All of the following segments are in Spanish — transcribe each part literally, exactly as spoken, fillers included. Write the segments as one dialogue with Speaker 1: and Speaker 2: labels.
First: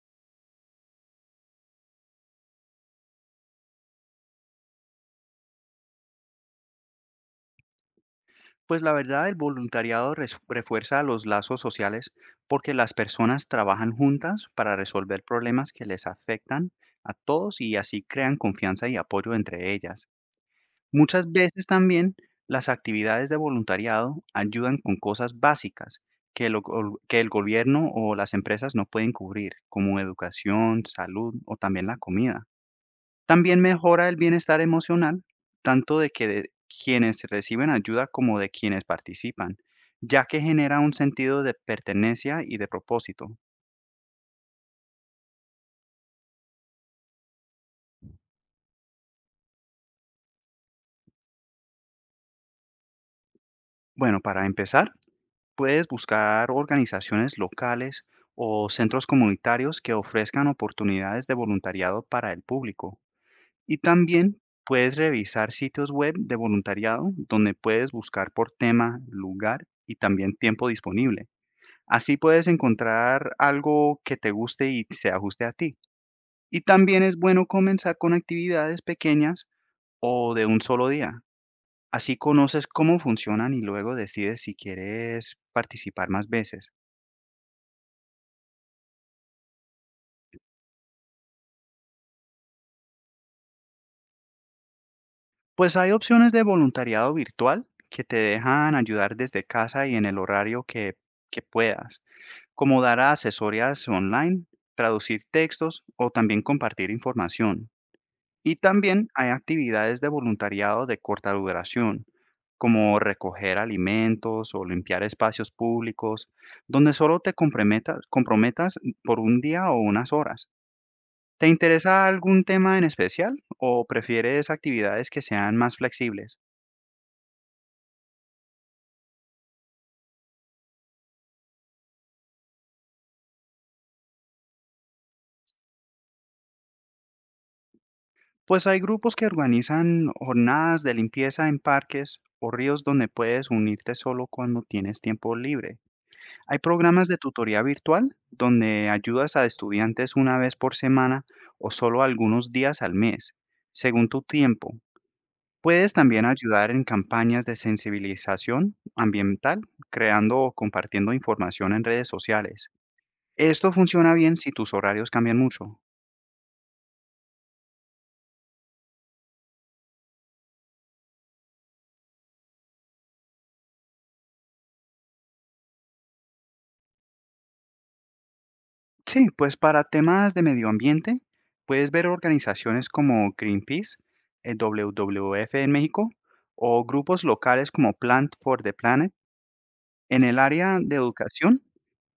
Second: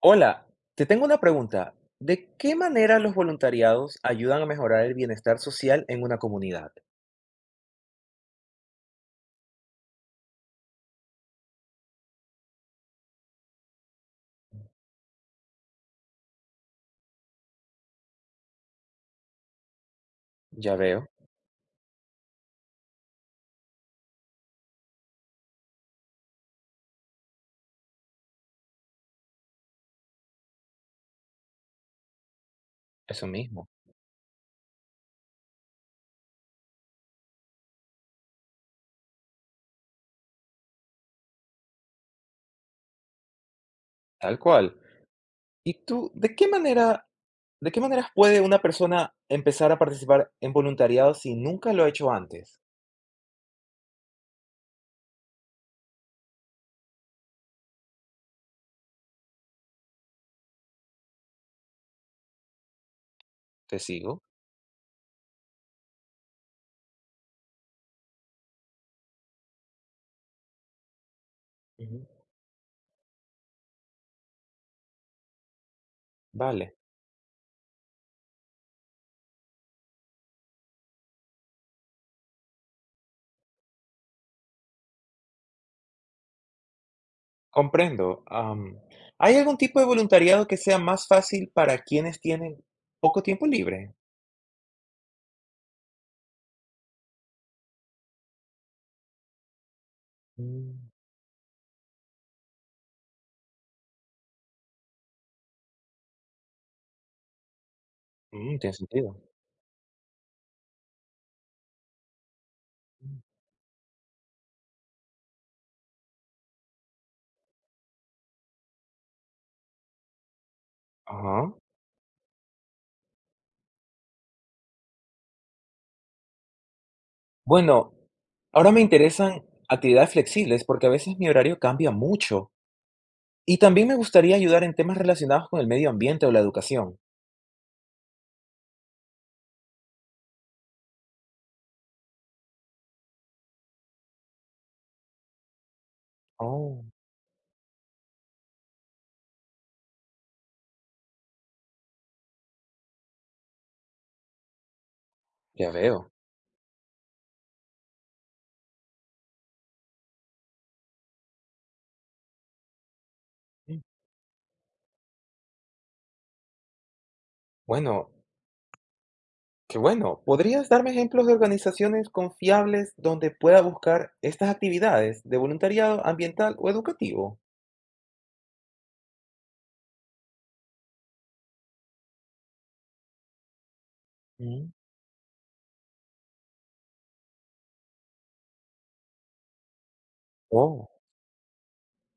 Speaker 1: Hola, te tengo una pregunta. ¿De qué manera los voluntariados ayudan a mejorar el bienestar social en una comunidad?
Speaker 2: Pues la verdad, el voluntariado res- refuerza los lazos sociales porque las personas trabajan juntas para resolver problemas que les afectan a todos y así crean confianza y apoyo entre ellas.
Speaker 1: Ya veo,
Speaker 2: Muchas veces también las actividades de voluntariado ayudan con cosas básicas que, lo gol- que el gobierno o las empresas no pueden cubrir, como educación, salud o también la comida.
Speaker 1: eso
Speaker 2: También
Speaker 1: mismo,
Speaker 2: mejora el bienestar emocional, tanto de que de quienes reciben ayuda como de quienes participan, ya que genera un sentido de pertenencia y de propósito.
Speaker 1: tal cual. ¿Y tú, de qué manera, de qué maneras puede una persona empezar a participar en voluntariado si nunca lo ha hecho antes?
Speaker 2: Bueno, para empezar, puedes buscar organizaciones locales o centros comunitarios que ofrezcan oportunidades de voluntariado para el público. Y
Speaker 1: Te sigo.
Speaker 2: también puedes revisar sitios web de voluntariado donde puedes buscar por tema, lugar y también tiempo disponible.
Speaker 1: Ujú.
Speaker 2: Así puedes encontrar algo que te guste y se ajuste a ti. Y
Speaker 1: Vale,
Speaker 2: también es bueno comenzar con actividades pequeñas o de un solo día. Así conoces cómo funcionan y luego decides si quieres participar más veces.
Speaker 1: comprendo. Am, ¿hay algún tipo de voluntariado que sea más fácil para quienes tienen poco tiempo libre?
Speaker 2: Pues hay opciones de voluntariado virtual que te dejan ayudar desde casa y en el horario
Speaker 1: Mm,
Speaker 2: que, que puedas, como dar asesorías online, traducir textos o también compartir información. Y
Speaker 1: mm, tiene
Speaker 2: también
Speaker 1: sentido.
Speaker 2: hay actividades de voluntariado de corta duración, como recoger alimentos o limpiar espacios públicos, donde solo te comprometa- comprometas por un día o unas horas. ¿Te
Speaker 1: Ajá.
Speaker 2: interesa algún tema en especial o prefieres actividades que sean más flexibles?
Speaker 1: Bueno, ahora me interesan actividades flexibles porque a veces mi horario cambia mucho y también me gustaría ayudar en temas relacionados con el medio ambiente o la educación.
Speaker 2: Pues hay grupos que organizan jornadas de limpieza en parques o ríos donde puedes unirte solo cuando tienes tiempo libre. Hay
Speaker 1: Oh,
Speaker 2: programas de tutoría virtual donde ayudas a estudiantes una vez por semana o solo algunos días al mes, según tu tiempo.
Speaker 1: ya
Speaker 2: Puedes
Speaker 1: veo.
Speaker 2: también ayudar en campañas de sensibilización ambiental, creando o compartiendo información en redes sociales. Esto
Speaker 1: Mm,
Speaker 2: funciona bien si tus horarios cambian mucho.
Speaker 1: bueno, qué bueno. ¿Podrías darme ejemplos de organizaciones confiables donde pueda buscar estas actividades de voluntariado ambiental o educativo?
Speaker 2: Sí, pues para temas de medio ambiente, puedes ver organizaciones como Greenpeace, el
Speaker 1: Mm.
Speaker 2: W W F en México, o grupos locales como Plant for the Planet. En el área
Speaker 1: Oh,
Speaker 2: de educación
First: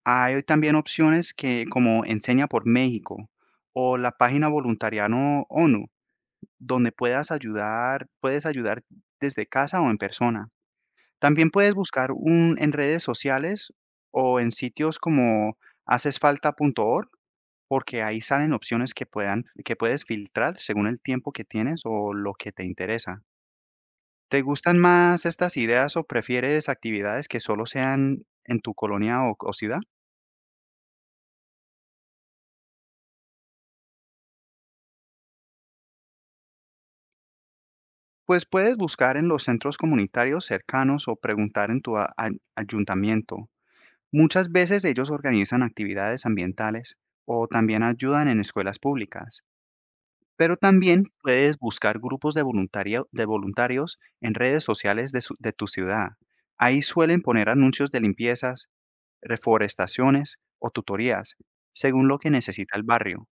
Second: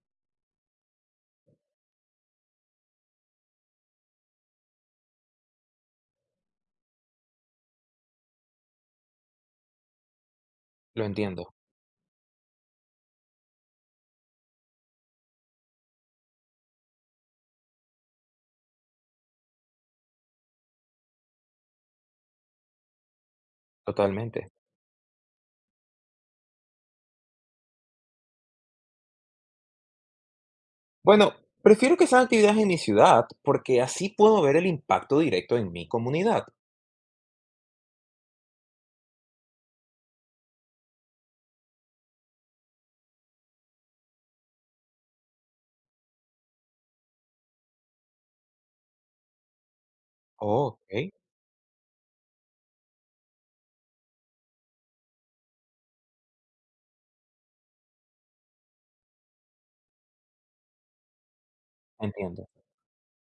Speaker 2: hay también opciones que, como Enseña por México o la página Voluntariano O N U, donde puedas ayudar, puedes ayudar desde casa o en persona.
Speaker 1: lo
Speaker 2: También
Speaker 1: entiendo,
Speaker 2: puedes buscar un, en redes sociales o en sitios como hacesfalta punto org, porque ahí salen opciones que puedan, que puedes filtrar según el tiempo que tienes o lo que te interesa. ¿Te
Speaker 1: totalmente.
Speaker 2: gustan más estas ideas o prefieres actividades que solo sean en tu colonia o, o ciudad?
Speaker 1: Bueno, prefiero que sean actividades en mi ciudad porque así puedo ver el impacto directo en mi comunidad.
Speaker 2: Pues puedes buscar en los centros comunitarios cercanos o preguntar en tu a- a- ayuntamiento. Muchas veces ellos organizan actividades ambientales o también ayudan en escuelas públicas. Pero
Speaker 1: Oh,
Speaker 2: también
Speaker 1: ok,
Speaker 2: puedes buscar grupos de voluntario- de voluntarios en redes sociales de, su- de tu ciudad. Ahí suelen poner anuncios de limpiezas, reforestaciones o tutorías, según lo que
Speaker 1: entiendo.
Speaker 2: necesita el barrio.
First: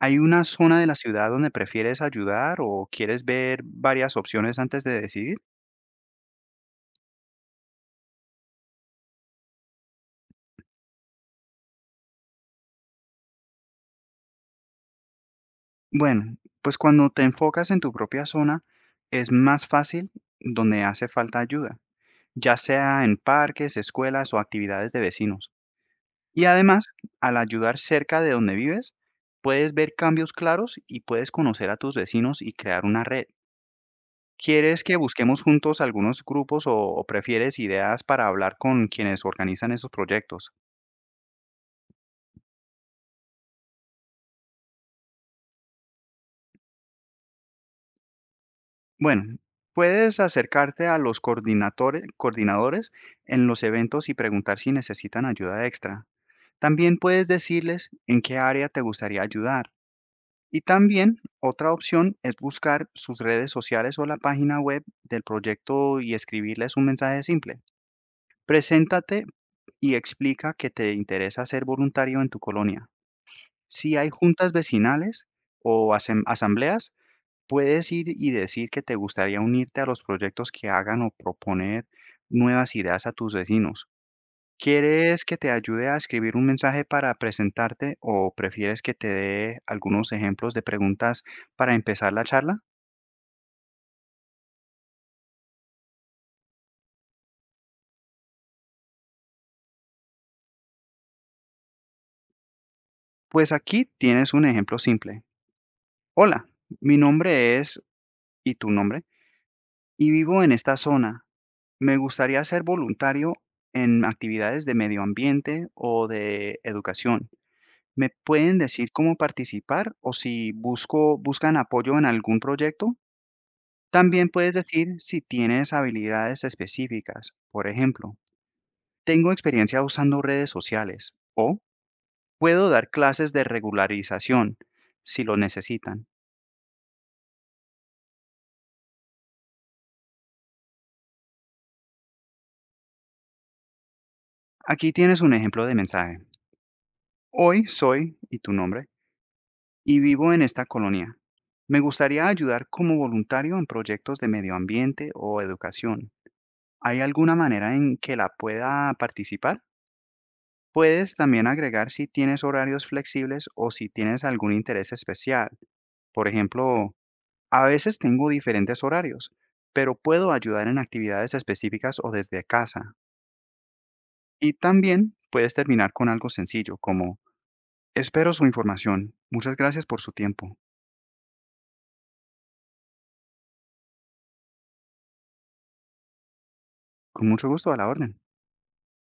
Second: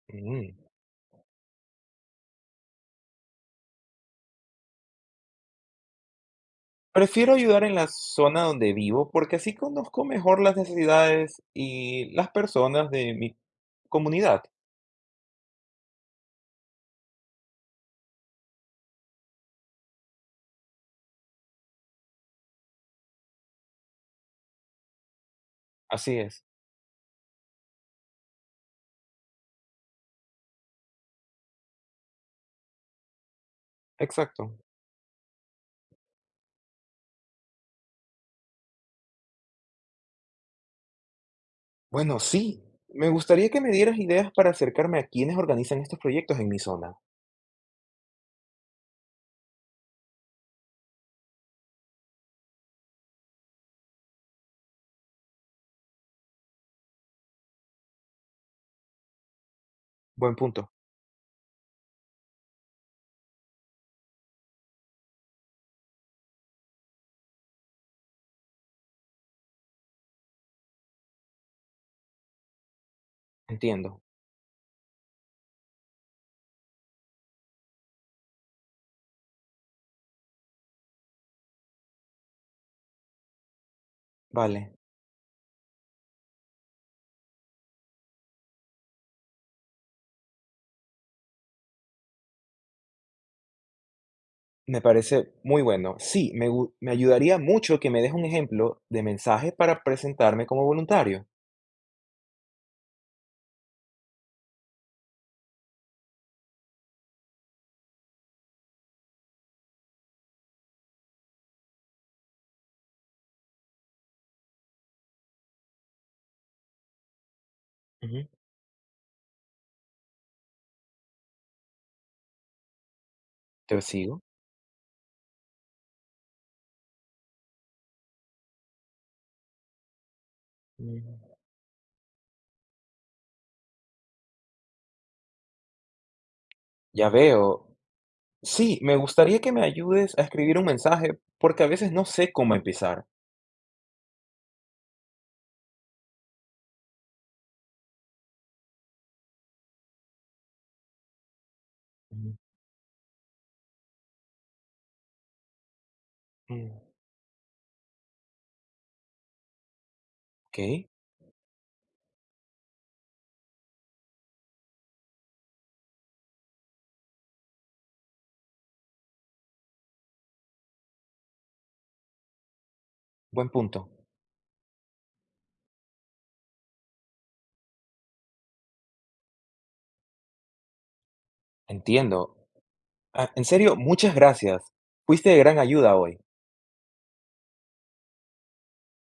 Speaker 2: ¿Hay una
Speaker 1: Mm.
Speaker 2: zona de la ciudad donde prefieres ayudar o quieres ver varias opciones antes de decidir?
Speaker 1: Prefiero ayudar en la zona donde vivo porque así conozco mejor las necesidades y las personas de mi comunidad.
Speaker 2: Bueno, pues cuando te enfocas en tu propia zona, es más fácil donde hace falta ayuda, ya sea en parques, escuelas o actividades de vecinos.
Speaker 1: Así
Speaker 2: Y
Speaker 1: es,
Speaker 2: además, al ayudar cerca de donde vives, puedes ver cambios claros y puedes conocer a tus vecinos y crear una red.
Speaker 1: exacto.
Speaker 2: ¿Quieres que busquemos juntos algunos grupos o, o prefieres ideas para hablar con quienes organizan esos proyectos?
Speaker 1: Bueno, sí, me gustaría que me dieras ideas para acercarme a quienes organizan estos proyectos en mi zona.
Speaker 2: Bueno, puedes acercarte a los coordinatore- coordinadores en los eventos y preguntar si necesitan ayuda extra. También puedes decirles en qué área te gustaría ayudar.
Speaker 1: Buen
Speaker 2: Y
Speaker 1: punto,
Speaker 2: también otra opción es buscar sus redes sociales o la página web del proyecto y escribirles un mensaje simple. Preséntate y explica que te interesa ser voluntario en tu colonia. Si
Speaker 1: entiendo.
Speaker 2: hay juntas vecinales o asem- asambleas, puedes ir y decir que te gustaría unirte a los proyectos que hagan o proponer nuevas ideas a tus vecinos.
Speaker 1: Vale,
Speaker 2: ¿Quieres que te ayude a escribir un mensaje para presentarte o prefieres que te dé algunos ejemplos de preguntas para empezar la charla?
Speaker 1: me parece muy bueno. Sí, me, gu- me ayudaría mucho que me des un ejemplo de mensaje para presentarme como voluntario.
Speaker 2: Pues aquí tienes un ejemplo simple. Hola, mi nombre es y tu nombre y vivo en esta zona. Me gustaría ser voluntario en actividades de medio ambiente o de educación. ¿Me
Speaker 1: Ujú.
Speaker 2: pueden decir cómo participar o si busco, buscan apoyo en algún proyecto?
Speaker 1: ¿Te sigo?
Speaker 2: También puedes decir si tienes habilidades específicas. Por ejemplo, tengo experiencia usando redes sociales
Speaker 1: Mm.
Speaker 2: o puedo dar clases de regularización si lo necesitan.
Speaker 1: Ya veo. Sí, me gustaría que me ayudes a escribir un mensaje porque a veces no sé cómo empezar.
Speaker 2: Aquí tienes un ejemplo de mensaje. Hoy soy, y tu nombre, y vivo en esta colonia. Me gustaría
Speaker 1: Ujú.
Speaker 2: ayudar como voluntario en proyectos de medio ambiente o educación.
Speaker 1: Mm.
Speaker 2: ¿Hay alguna manera en que la pueda participar?
Speaker 1: Ok,
Speaker 2: Puedes también agregar si tienes horarios flexibles o si tienes algún interés especial. Por ejemplo, a veces tengo diferentes horarios, pero puedo ayudar en actividades específicas o desde casa.
Speaker 1: buen punto.
Speaker 2: Y también puedes terminar con algo sencillo como, espero su información. Muchas gracias por su tiempo.
Speaker 1: Entiendo. Ah, en serio, muchas gracias. Fuiste de gran ayuda hoy.
Speaker 2: Con mucho gusto, a la orden.